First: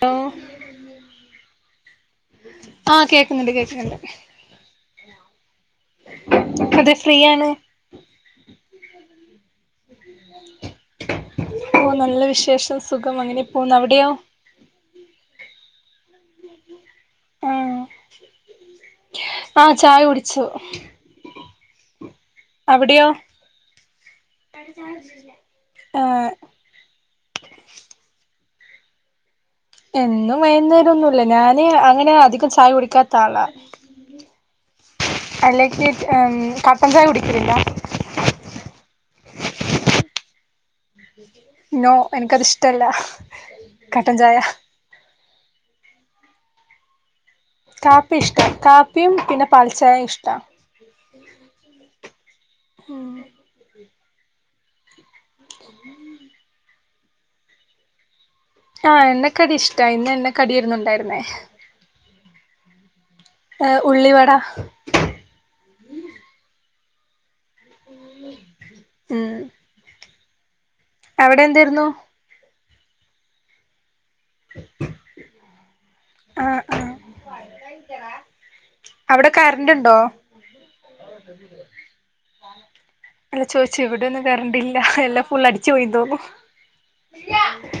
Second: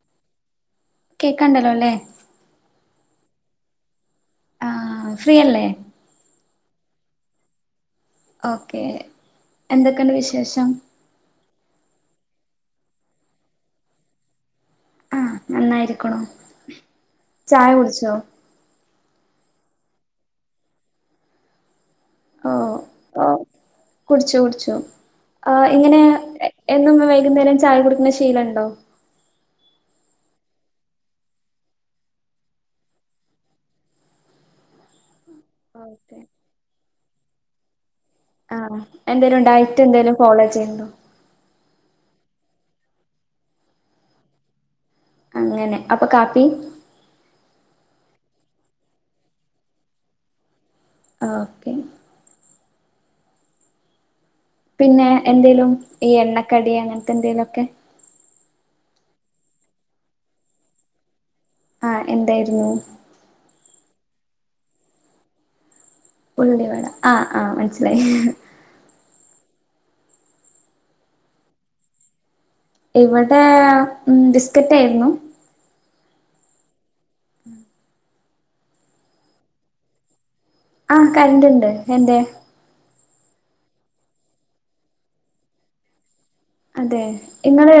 Hello കേക്കാണ്ടല്ലോല്ലെ? ആഹ് കേക്കുന്നുണ്ട് കേക്ക്ണ് ണ്ട് ഫ്രീയല്ലേ? അതെ ഫ്രീയാണ് ഓക്കേ, എന്തെക്കെണ്ട് വിശേഷം? ഓഹ് നല്ല വിശേഷം സുഖം അങ്ങനെ പോവ്ന്നു അവിടെയോ? ആഹ് നന്നായിരിക്കുണു ചായ കുട്ച്ചോ? ആഹ്, ചായ കുടിച്ചു. ഓ അവിടെയോ ഓ കുട്ച്ചു കുട്ച്ചു ആ ആ ഇങ്ങെനെയാ? എന്നും വൈകുന്നേരം ചായ കുടിക്ക്ണ ശീലണ്ടോ? എന്നും വൈകുന്നേരൊന്നുല്ല ഞാന് അങ്ങനെ അധികം ചായ കുടിക്കാത്താളാ ഐ ലൈക്ക് നീറ്റ് ഓക്കെ കട്ടം ചായ കുടിക്കലില്ല ആ എന്തേലും ഡയറ്റെന്തേലും ഫോളോ ചെയ്യ്ണ്ടോ? നോ, എനക്കത് ഇഷ്ടല്ല കട്ടം ചായ അങ്ങനെ അപ്പ കാപ്പി. കാപ്പിയിഷ്ടാ കാപ്പിയും, പിന്നെ പാൽച്ചായിഷ്ടാ ഓക്കെ പിന്നെ എന്തേലും ഈ എണ്ണക്കടി അങ്ങൻത്തെന്തേലൊക്കെ? ആഹ് എണ്ണ കടിയിഷ്ടാ ഇന്ന് എണ്ണ കടിയേരുന്നുണ്ടായിരുന്നേ ആ എന്തായിരുന്നു? ഏഹ് ഉള്ളിവട ഉള്ളിവട ആ ആ മനസ്സിലായി ഉം അവടെന്തേരുന്നു? ഇവെടെ ഉം ബിസ്ക്കെറ്റായ്ര്ന്നു ആഹ് ആഹ് ഉം അവ്ടെ കര്ന്റ്ണ്ടോ? ആഹ് കറന്റ് ഉണ്ട് എന്തേ അല്ല ചോയ്ച്ചു ഇവിടെ ഒന്നും കറണ്ട്ല്ല എല്ലാം ഫുൾ അടിച്ച്പോയീന്ന് തോന്ന്ണു അതെ ഇങ്ങള്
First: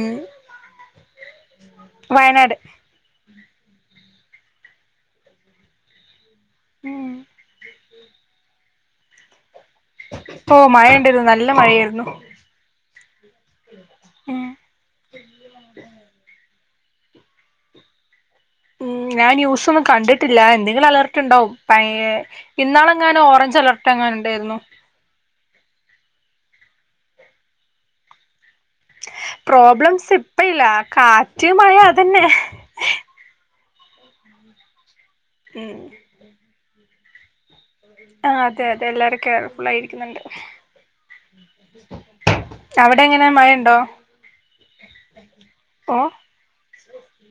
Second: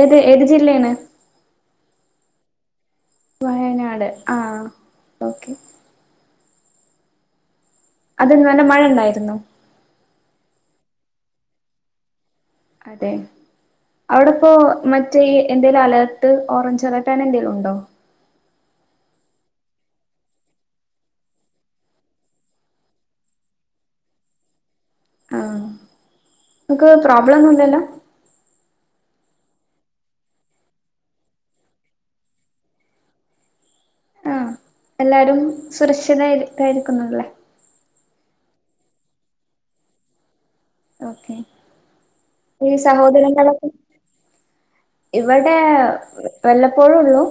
ഏത് ഏത് ജില്ലേണ് വയനാട് വയനാട് ആഹ് ഓക്കെ ഏഹ് അത് ഇങ്ങനെ മഴ ഇണ്ടായിരിന്നോ ഓഹ് മഴ ഇണ്ടയ്ര്ന്നു നല്ല മഴയാര്ന്നു അതെ ഉം അവ്ടെപ്പോ മറ്റേഈ എന്തേലും അലർട്ട് ഓറഞ്ച് അലർട്ട് ആനെ എന്തെലും ഉണ്ടോ ഉം ഞാൻ ന്യൂസ്ഒന്നും കണ്ട്ട്ടില്ല എന്തെങ്കിലും ഒര് അലർട്ട് ഇണ്ടാവും പഴേ ഇന്നാളെങ്ങനെ ഓറഞ്ച് അലർട്ട് എങ്ങാനും ഇണ്ടേയ്ര്ന്നു ആഹ് ഇക്ക് പ്രോബ്ലം ഒന്നുംല്ലല്ലോ പ്രോബ്ലംസ് ഇപ്പയില്ല കാറ്റ് മഴ അതന്നെ ആഹ് എല്ലാരും ഉം സുരക്ഷിതായിരിക്കായിരിക്കുന്നുല്ലേ ആഹ് അതെ അതെ എല്ലാരും കെയർഫുൾ ആയിരിക്കുന്ന്ണ്ട് ഓക്കെ ഈ അവിടെ എങ്ങനെ മഴയുണ്ടോ ഇവടെ ഓ വല്ലപ്പോഴള്ളൂ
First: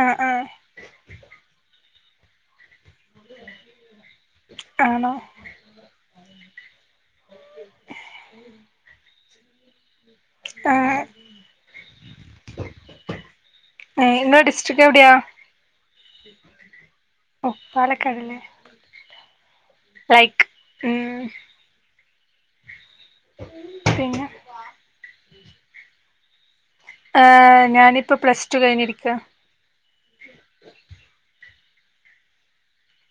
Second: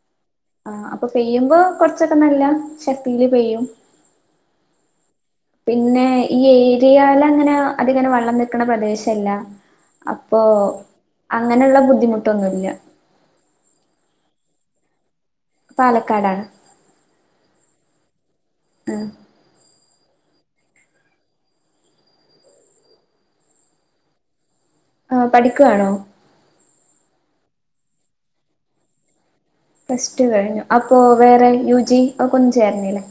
ആഹ് ആഹ് ആഹ് അപ്പ പെയ്യുമ്പോ കൊർച്ചൊക്കെ നല്ല ശക്തിയില് പെയ്യും ആണോ പിന്നെ ഈ ഏരിയേലങ്ങനെ അത്ങ്ങനെ വെള്ളം നിക്ക്ണ പ്രദേശല്ല അപ്പോ ആ അങ്ങനെള്ള ബുദ്ധിമുട്ടൊന്നുല്ല അയ്ന്ന ഡിസ്ട്രിക്റ്റ് എവ്ടെയാ പാലക്കാടാണ് ഒഹ് പാലക്കാടന്നെ ആഹ് ലൈക് ഉം പിന്നെ ആഹ് പഠിക്കുവാണോ ഏ് ഞാനിപ്പോ പ്ലസ് ടു കഴിഞ്ഞിരിക്കാ പ്ലസ് ടു കഴിഞ്ഞു അപ്പാേ വേറെ യു യുജി അഒക്കെ കൊൻജായിര്ന്നില്ലേ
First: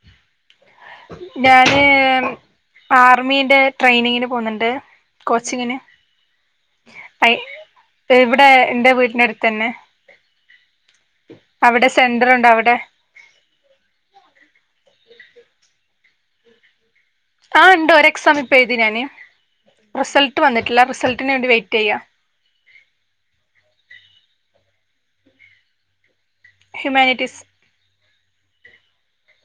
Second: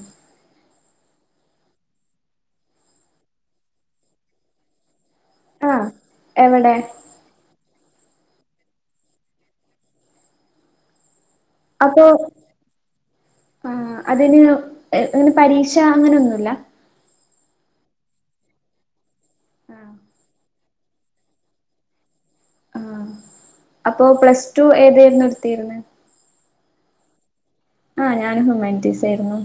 ഞാന് ആർമീന്റെ ട്രെയിനിങ്ങിന് പോവുന്നുണ്ട് കോച്ചിങ്ങിന് ആഹ് എവിടെ അയ് എവ്ടെ എന്റെ വീട്ന്റെ അടുത്തന്നെ [inaudible] അപ്പോ ആഹ് അതിന് അങ്ങനെ പരീക്ഷ അങ്ങനൊന്നുല്ല ആഹ് ഉണ്ട് ഒര്എക്സാമ് ഇപ്പോ എഴുതി ഞാന് റിസൾട്ട് വന്നിട്ടില്ല റിസൾട്ടിന് വേണ്ടി വെയിറ്റെയ്യാ ആഹ് അപ്പോ പ്ലസ് ടു ഏതെയ്രുന്നു ഇട്ത്തിയ്ര്ന്നെ ഹ്യൂമാനിറ്റീസ് ആഹ് ഞാനൻ ഹുമാൻറ്റീസ് ആയ്രുന്നു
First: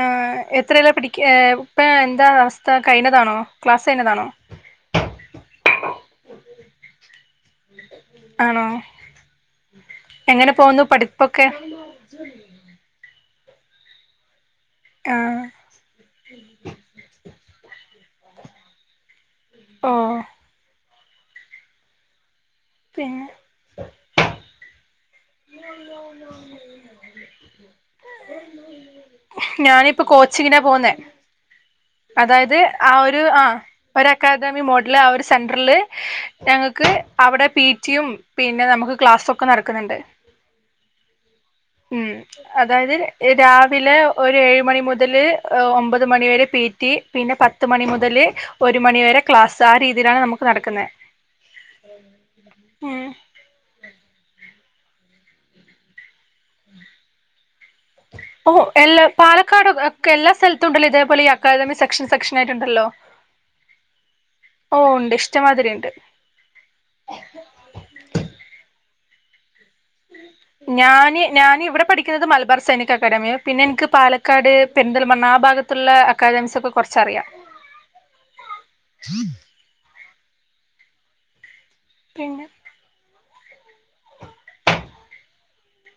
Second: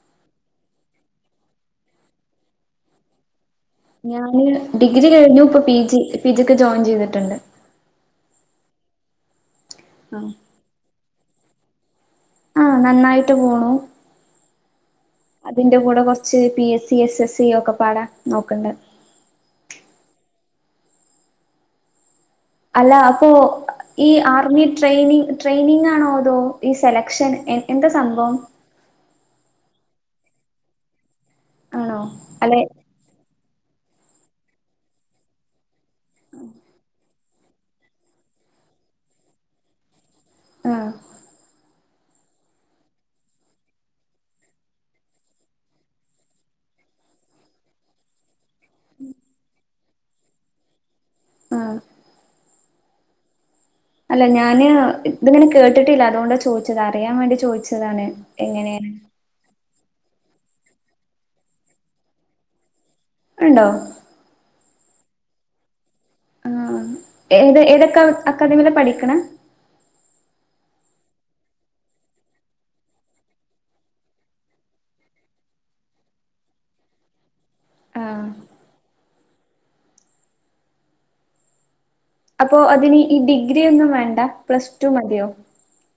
ആഹ് എത്രെലാ പടിക്ക ഇപ്പെ എന്താ അവസ്ഥ കഴിഞ്ഞതാണോ ക്ലാസ് കഴിഞ്ഞതാണോ ഞാന് ഡിഗ്രി കഴിഞ്ഞു ഇപ്പൊ പി ജി പി ജിക്ക് ജോയിൻ ചെയ്തിട്ടുണ്ട് ആണോ ആഹ് എങ്ങനെ പോവുന്നു പഠിപ്പൊക്കെ ആഹ് നന്നായിട്ട് പോണൂ ആ അതിന്റെ കൂടെ കാെർച്ച് P S C S S C ഒക്കെപ്പാടാ നോക്ക്ണ്ട് ആഹ് അല്ല പിന്നെ അപ്പോ ഈ ആർമി ട്രെയ്നിങ് ട്രെയിനിങ്ങാണോ അതോ ഈ സെലക്ഷൻ എ എന്താ സംഭവം ഞാനിപ്പോ കോച്ചിങ്ങിനാ പോവുന്നെ ആണോ അതായത് അല്ലെ ആ ഒരു ആഹ് ഒരു അക്കാദമി മോഡ്ല് ആ ഒരു സെന്റർല് ഞങ്ങക്ക് അവിടെ പീ ജി യും പിന്നെ നമുക്ക് ക്ലാസ്സാെക്കെ നടക്ക്ണ് ണ്ട് ആഹ് ഉം അതായത് രാവിലെ ഒരു ഏഴ് മണി മുതല് ഒമ്പത് മണി വരെ പീ പിടി പിന്നെ പത്ത് മണി മുതൽ ഒരു മണിവരെ ക്ലാസ്സ് ആ രീതിയിലാണ് നമുക്ക് നടക്കുന്നത് ആ ഉം അല്ല ഞാന് ഇതിങ്ങനെ കേട്ടിട്ടില്ല അതുകൊണ്ടാ ചോദിച്ചത് അറിയാൻ വേണ്ടി ചോദിച്ചത് ഓഹ എല്ല- പാലക്കാട് ഒ എല്ലാ സ്ഥലത്തും ഉണ്ടല്ലോ ഇതേപോലെ അക്കാദമി സെക്ഷൻ സെക്ഷൻ ഉണ്ടല്ലോ ഉണ്ടോ ഓ ഉണ്ട് ഇഷ്ടമാതിരി ഉണ്ട് ആ ഏത് ഏതക്ക അക്കാദമിയിലാ പഠിക്കണ [unintelligible] ഞാന് ഞാന ഇവിടെ പഠിക്കുന്നത് മലബാർ സൈനിക അക്കാദമിയ പിന്നെ എനിക്ക് പാലക്കാട് പെരിന്തൽമണ് ആ ഭാഗത്ത് അവിടുത്തെ ഉള്ള അക്കാദമിസ് ഒക്കെ കുറച്ചറിയാം ആഹ് [unintelligible] അപ്പോ അതിന് ഈ ഡിഗ്രി ഒന്നും വേണ്ട പ്ലസ് ടു മതിയോ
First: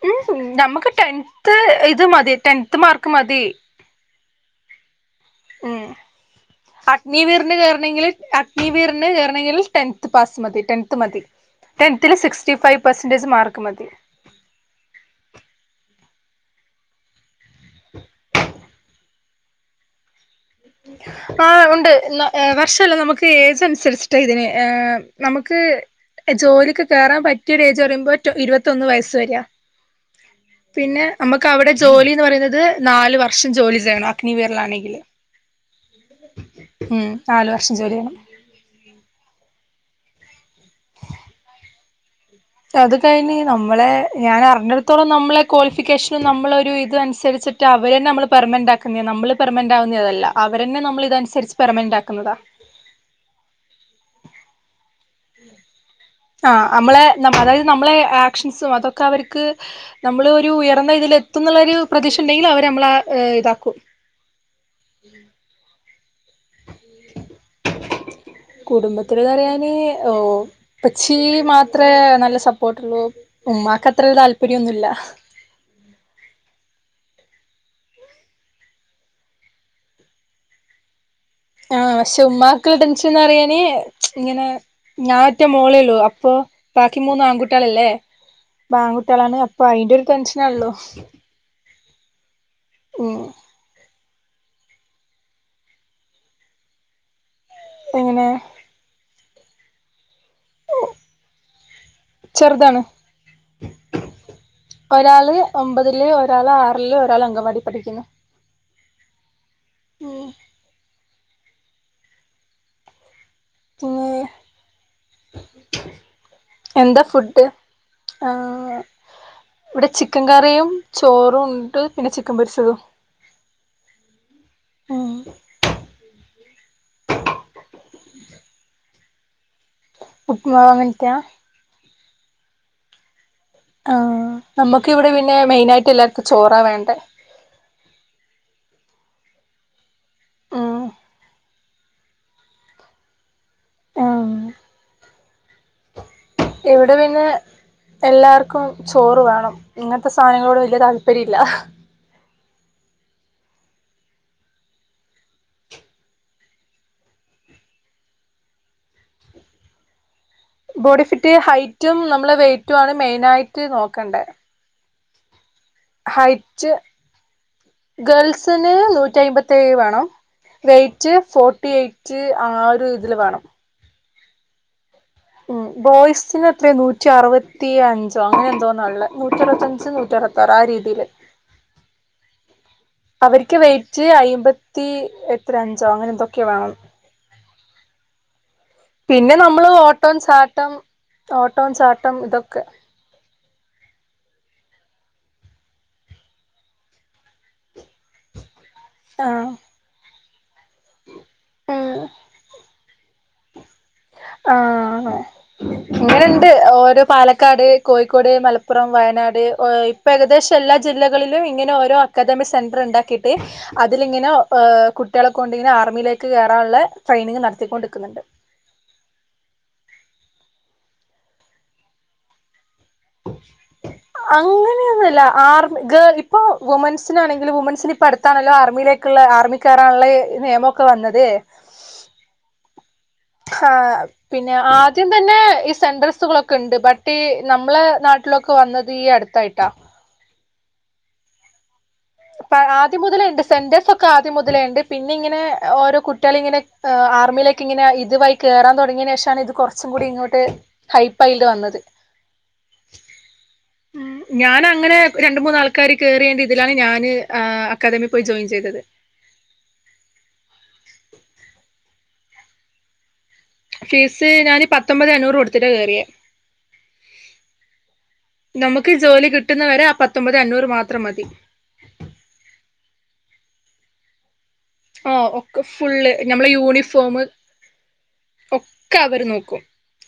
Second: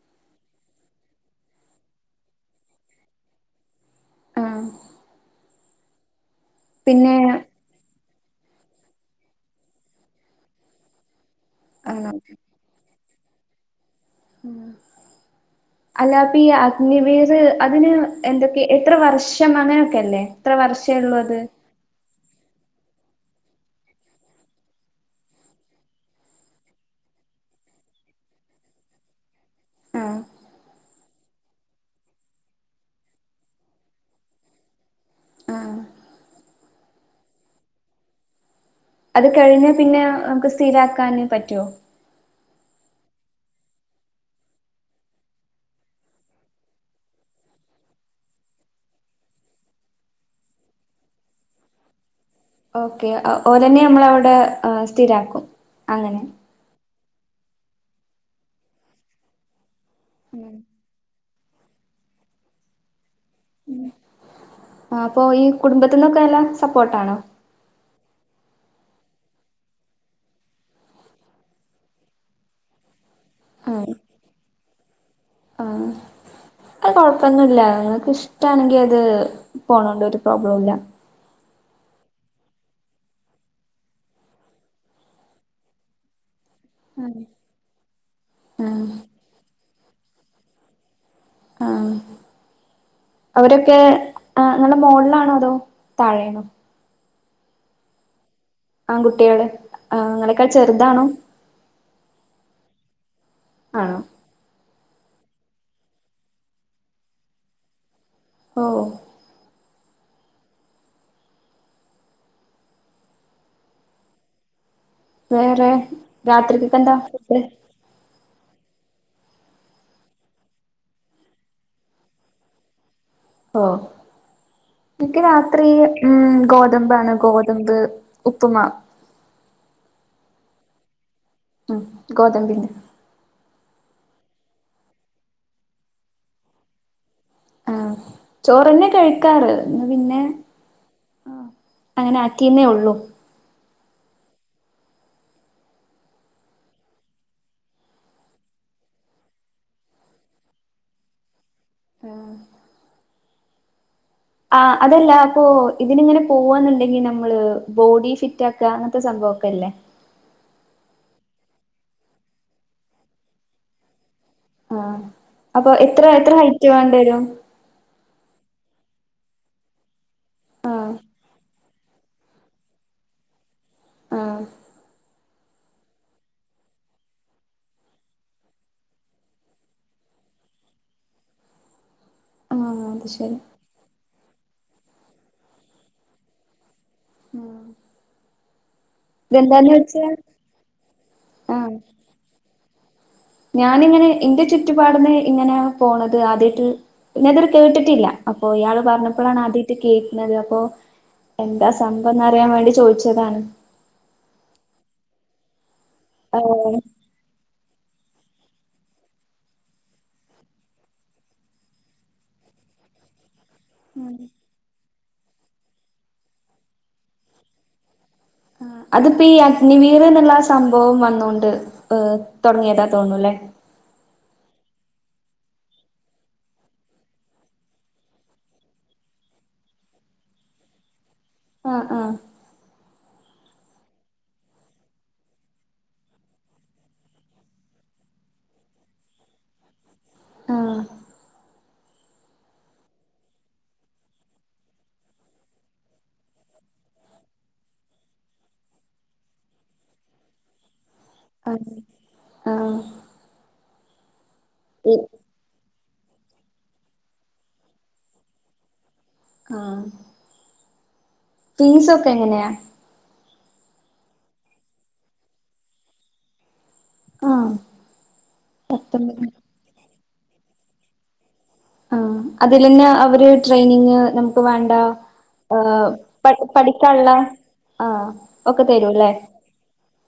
ഉം നമുക്ക് ടെൻത്ത് ഇത് മതി ടെൻത്ത് മാർക്ക് മതി ആഹ് ഉം പിന്നെ [unintelligible] കേയറണെങ്കിൽ [unintelligible] ചേരണമെങ്കിൽ ടെൻത് പാസ് മതി ടെൻത് മതി ടെൻ തിൽ ആഹ് സിക്സ്റ്റി ഫൈവ് പെർസെൻേജ് മാർക്ക് മതി ഉ അല്ലാപ്പ ഈ അഗ്നി വേർ അതിന് എന്തൊക്കെയ എത്ര വർഷം അങ്ങനെയൊക്കെല്ലേ ആഹ് ഉണ്ട് എന്നാ വർഷമല്ല നമുക്ക് ഏജ് അനുസരിച്ചിട്ട ഇതിന് നമുക്ക് ജോലിക്ക് കേറാൻ പറ്റിയ ഒരു ഏജ് പറയുമ്പോൾ ഇരുപത്തൊന്ന് വയസ്സ് വര ആഹ് പിന്നെ നമുക്ക് അവിടെ ജോലിന്ന് പറയുന്നത് നാല് വർഷം ജോലി ചെയ്യണം അഗ്നി വേർൽ ആണെങ്കില് ആഹ് ഉം നാലു വർഷം ജോലി ചെയ്യണം അത് കഴിഞ്ഞാൽ പിന്നെ നമുക്ക് സ്ഥിരമാക്കാൻപറ്റുവോ അത് കഴിഞ്ഞ് നമ്മളെ ഞാൻ അറിഞ്ഞിടത്തോളം നമ്മളെ ക്വാളിഫിക്കേഷനും നമ്മളൊ ഒരു ഇത അനുസരിച്ചിട്ട് അവരന്നെ നമ്മള് പെർമന്റ ആക്കുന്നത നമ്മള് പെർമെന്റ് ആകുന്നതല്ല അവ തന്നെ നമ്മള ഇതനുസരിച്ച് പെർമെന്റ് ആ കുന്നതാ ഓക്കെ ഓലെന്നെ നമ്മൾ അവിടെ സ്ഥിരാക്കും അങ്ങനെ ആ നമ്മള അതായത് നമ്മളെ ആക്ഷൻസും അതൊക്കെ അവർക്ക് നമ്മൾ ഒരു- നമ്മൾഇതിൽ എത്തുന്നരു പ്രതീക്ഷ ഉണ്ടെങ്കിൽ അവര് നമ്മള് ഇതാക്കും ആ അപ്പൊ ഈ കുടുംബത്തിന്നൊക്കെ എല്ലാം സപ്പോർട്ടാണോ കുടുംബത്തില് പറയാന്ഓ ഉപ്പച്ചി മാത്രമേ നല്ല സപ്പോർട്ട് ഉള്ളൂ ഉമ്മാക്ക് ആഹ് അത്ര തൽപര്യ ഒന്നും ഇല്ല ആഹ് അത് കൊഴപ്പൊന്നുമല്ല നിങ്ങക്ക് ഇഷ്ടാണെങ്കി അത് പോണോണ്ട് ഒരു പ്രോബ്ലം ഇല്ല ആഹ് പക്ഷേ ഉമ്മാക്കുള്ള ടെൻഷന്ന് അറിയാനേ ഇങ്ങനെ ഞാൻ ഒറ്റ മോളെ ഉള്ളൂ അപ്പൊ ബാക്കി ആഹ് മൂന്ന് ആൺകുട്ടികളല്ലേ ആഹ് ആൺകുട്ടികളാണ് അപ്പൊ അയിന്റെ ഒരു ടെൻഷനെ ഉള്ളൂ ആഹ് അവരൊക്കെ ആ നിങ്ങളെ മുകളിലാണോ അതോ താഴെയണോ എങ്ങനെ ആൺകുട്ടികൾ നിങ്ങളെക്കാൾ ചെറുതാണോ ചെറുതാണ് ആ ഒരാള് ഒമ്പതില് ഒരാള് ആറില് ഒരാൾ അംഗവാടി പഠിക്കുന്നു ഓഹ് ഉം പിന്നെ വേറെ എന്താ ഫുഡ് ആഹ് ഇവിടെ ചിക്കൻ കറിയും ചോറും ഉണ്ട് പിന്നെ ചിക്കൻ പൊരിച്ചതും ഓഹ് ഉം ഇക്ക് രാ രാത്രി ഉം ഗോതമ്പാണ് ഗോതമ്പ് ഉപ്പുമാവ് ഉപ്പമാവ് അങ്ങനത്തെയാ ഉം ഗോതമ്പിന്റെ ആഹ് നമുക്ക് ഇവിടെ പിന്നെ മെയിന് ആയിട്ട് എല്ലാവർക്കും ചോറ വേണ്ടേ ആഹ് ചോറന്നെ കഴിക്കാറ് ഇന്ന് പിന്നെ ആഹ് അങ്ങനെ ആറ്റിയന്നേ ഉള്ളൂ ആഹ് ഇവിടെ പിന്നെ എല്ലാർക്കും ചോറ് വേണം ഇങ്ങനത്തെ സാധനങ്ങളോട് വല്യ താല്പര്യം ഇല്ല ആഹ് ആഹ് അതല്ല അപ്പൊ ഇതിന് ഇങ്ങനെ പോവാന്നുണ്ടെങ്കി നമ്മള് ബോഡി ഫിറ്റ് ആക്കുക അങ്ങനത്തെ സംഭവൊക്കെ ഇല്ലേ ബോഡി ഫിറ്റ് ഹൈറ്റും നമ്മളെ വെയ്റ്റും ആണ് മെയിൻ ആയിട്ട് നോക്കണ്ടേ ആഹ് അപ്പൊ എത്ര എത്ര ഹൈറ്റ് വേണ്ടി വരും ഗേൾസിന് നൂറ്റി അമ്പത്തിഏഴ് വേണം ആഹ് വെയ്റ്റ് ഫോർട്ടി എയ്റ്റ് റ്റ് ആ ഒരു ഇതില് വേണം ആഹ് ഉം ബോയ്സിന് എത്രേ നൂറ്റി അറുപത്തിയഞ്ചോ അങ്ങനെ എന്തോന്നാള്ളെ നൂറ്റി അറുത്തഞ്ച് നൂറ്റി അറുപത്തി യാറ് ആ രീതിയിൽ ആഹ് അത് ശരി അവർക്ക് വെയ്റ്റ് അയമ്പത്തി എത്ര അഞ്ചോ അങ്ങനെ എന്തൊക്കെ വേണം ഉം പിന്നെ നമ്മള് ഓട്ടോം ചാട്ടം ഓട്ടോം ആഹ് ചാട്ടം ഇതൊക്കെ ഞാനിങ്ങനെ ഇന്റെ ചുറ്റുപാടിന്ന് ഇങ്ങനെ പോണത് ആദ്യമായിട്ട് ഇങ്ങനൊരുത് കേട്ടിട്ടില്ല അപ്പോ ഇയാൾ പറഞ്ഞപ്പോഴാണ് ആഹ് ആദ്യമായിട്ട് കേൾക്കുന്നത് അപ്പോ എന്താ സംഭവം എന്ന് അറിയാൻ വേണ്ടി ചോദിച്ചതാണ് ആഹ് ആഹ് ഇങ്ങനുണ്ട് ഏഹ് ഓരോ പാലക്കാട് കോഴിക്കോട് മലപ്പുറം വയനാട് ഇപ്പൊ ഏകദേശം എല്ലാ ജില്ലകളിലും ഇങ്ങനെ ഓരോ അക്കാദമി സെന്റർ ഉണ്ടാക്കിയിട്ട് അതിലിങ്ങനെ കുട്ടികളെ കൊണ്ടിങ്ങനെ ആർമിയിലേക്ക് കയറാനുള്ള ട്രെയിനിങ് നടത്തിക്കൊണ്ടിക്കുന്നുണ്ട് ആഹ് അതിപ്പോ ഈ അഗ്നി വീർ എന്നുള്ള സംഭവം വന്നൊണ്ട് ഏഹ് തുടങ്ങിയതാ തോന്നുന്നു അല്ലേ അങ്ങനെയൊന്നല്ല ആർമി ഗേൾ ഇപ്പൊ വുമൻസിനാണെങ്കിൽ വുമൻസിന് ഇപ്പടുത് ത്താണല്ലോ ആർമിയിലേക്കുള്ള ആർമിക്കേറാനുള്ള നിയമൊക്കെ വന്നത് ആഹ് ആഹ് ആഹ് പിന്നെ ആദ്യം തന്നെ ഈ സെന്റർസുകളൊക്കെ ഉണ്ട് ബട്ട് ഈ നമ്മളെ നാട്ടിലൊക്കെ വന്നത് ഈ അടുത്ത് ത്തായിട്ട ആഹ് ആദ്യം മുതലേണ്ട് സെന്റർസ് ഒക്കെ ആദ്യം മുതലുണ്ട് പിന്നെ ഇങ്ങനെ ഓരോ കുട്ടികളും ഇങ്ങനെ ആർമിയിലേക്ക് ഇങ്ങനെ ഇതുവഴി കേറൻ തുടങ്ങിയന് ശേഷമാണ് ഇത് കുറച്ചും കൂടി ഇങ്ങോട്ട് ഹൈ അ ആഹ് ഉം ഞാൻ ഈ അങ്ങനെ രണ്ട് മൂന്നാൾക്കാർ കേയറിയണ്ട് ഇതിലാണ് ഞാൻ ഏഹ് അക്കാദമിയിൽ പോയി ജോയിൻ ചെയ്തത് ആഹ് ഫീസ് ഒക്കെ എങ്ങനെയാ ഫീസ് ഞാന് പത്തൊമ്പതെ അഞ്ഞൂറ് കൊടുത്തിട്ട കേയറിയേ ആഹ് നമുക്ക് പത്തൊമ്പത് ജോലി കിട്ടുന്നവരെ ആ പത്തൊമ്പത് അഞ്ഞൂറ് മാത്രം മതി ആ അതിൽ തന്നെ അവര് ട്രെയിനിങ് നമുക്ക് വേ ലോ ഓ ഒക്കെ എഹ് ഫുള്ള് പഠി നമ്മളെ പഠിക്കാള്ള യൂണിഫോം ആഹ് ഒക്കെ തരുല്ലേ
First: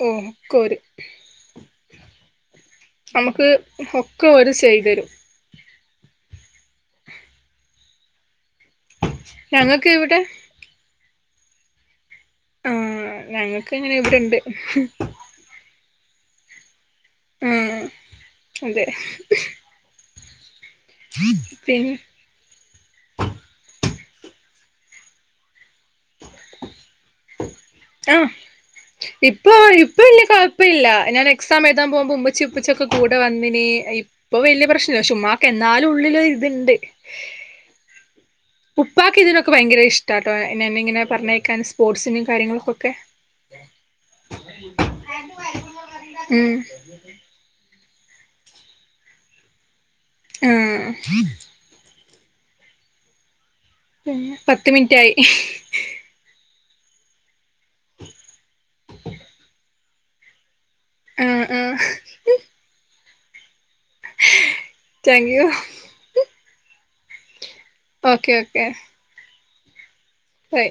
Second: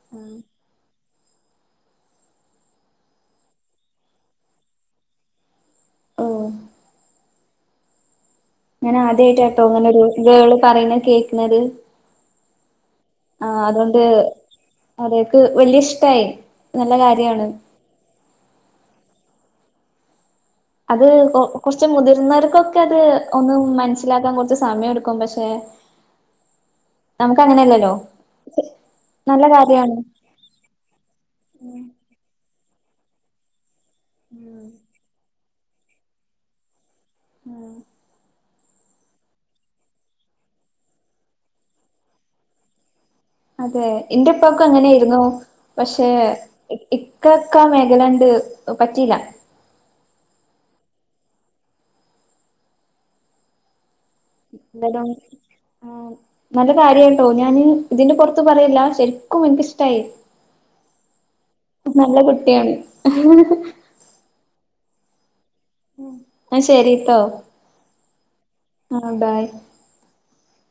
ഏഹ് കോര് നമുക്ക് ഒക്കെ ഒരു ചെയ്തരും ഉം ഞാനാദ്യയിട്ടാട്ടോ ഇങ്ങനെ ഞങ്ങക്ക് ഒരു ഇവിടെ ഗേള് പറയുന്ന കേക്കുന്നത് ആ ആഹ് ഞങ്ങക്ക് ഇങ്ങനെ അതുകൊണ്ട് ഇവിടെണ്ട് അതെ ക്ക് വല്യ ഇഷ്ടായി നല്ല കാര്യാണ് ആ അതെ അത് കൊ കൊറച്ച് പിന്നെ മുതിർന്നവർക്കൊക്കെ അത് ഒന്നും മനസ്സിലാക്കാൻ കുറച്ച് സമയം എടുക്കും പക്ഷെ [inaudible] നമുക്കങ്ങനല്ല ആഹ് ഇപ്പ ഇപ്പ ഇല്ല കുഴ പ്പ ഇല്ല ഞാൻ എക്സാം എഴുതാൻ പോവുമ്പോ ഉമ്മിച്ചി ഉപ്പിച്ചൊക്കെ കൂടെ വന്നിന് ഇപ്പൊ ഉം വലിയ പ്രശ്നമല്ല ക്ഷേ ഉമ്മാ ക്കെന്നാലും ഉള്ളില് ഇത്ണ്ട് ഉം ഉപ്പാക്ക് ഇതിനൊക്കെ ഭയങ്കര ഇഷ്ട്ടാട്ടോ എന്നെ ഇങ്ങനെ പറഞ്ഞയക്കാൻ സ്പോർട്സിനു കാര്യങ്ങൾക്കൊക്കെ അതെ ഇന്റെപ്പാക്കു അങ്ങനെരുന്നു പക്ഷെ ഉം ഇ കക്ക മേഖലണ്ട് പറ്റിയില്ല ആഹ് പിന്നെ പത്ത് മിനിറ്റ് എന്തായാലും ആയി ആഹ് നല്ല കാര്യാട്ടോ ഞാന് ഇതിന്റെ പുറത്ത് പറയല്ല ശരിക്കു ഇൻക്ക് ഷ് ആഹ് ആഹ് നല്ല കുട്ടിയാണ് താങ്ക് യൂ ന്ന ശരീട്ടോ ഓക്കെ ഓക്കെ ആഹ് ബൈ ഹയ്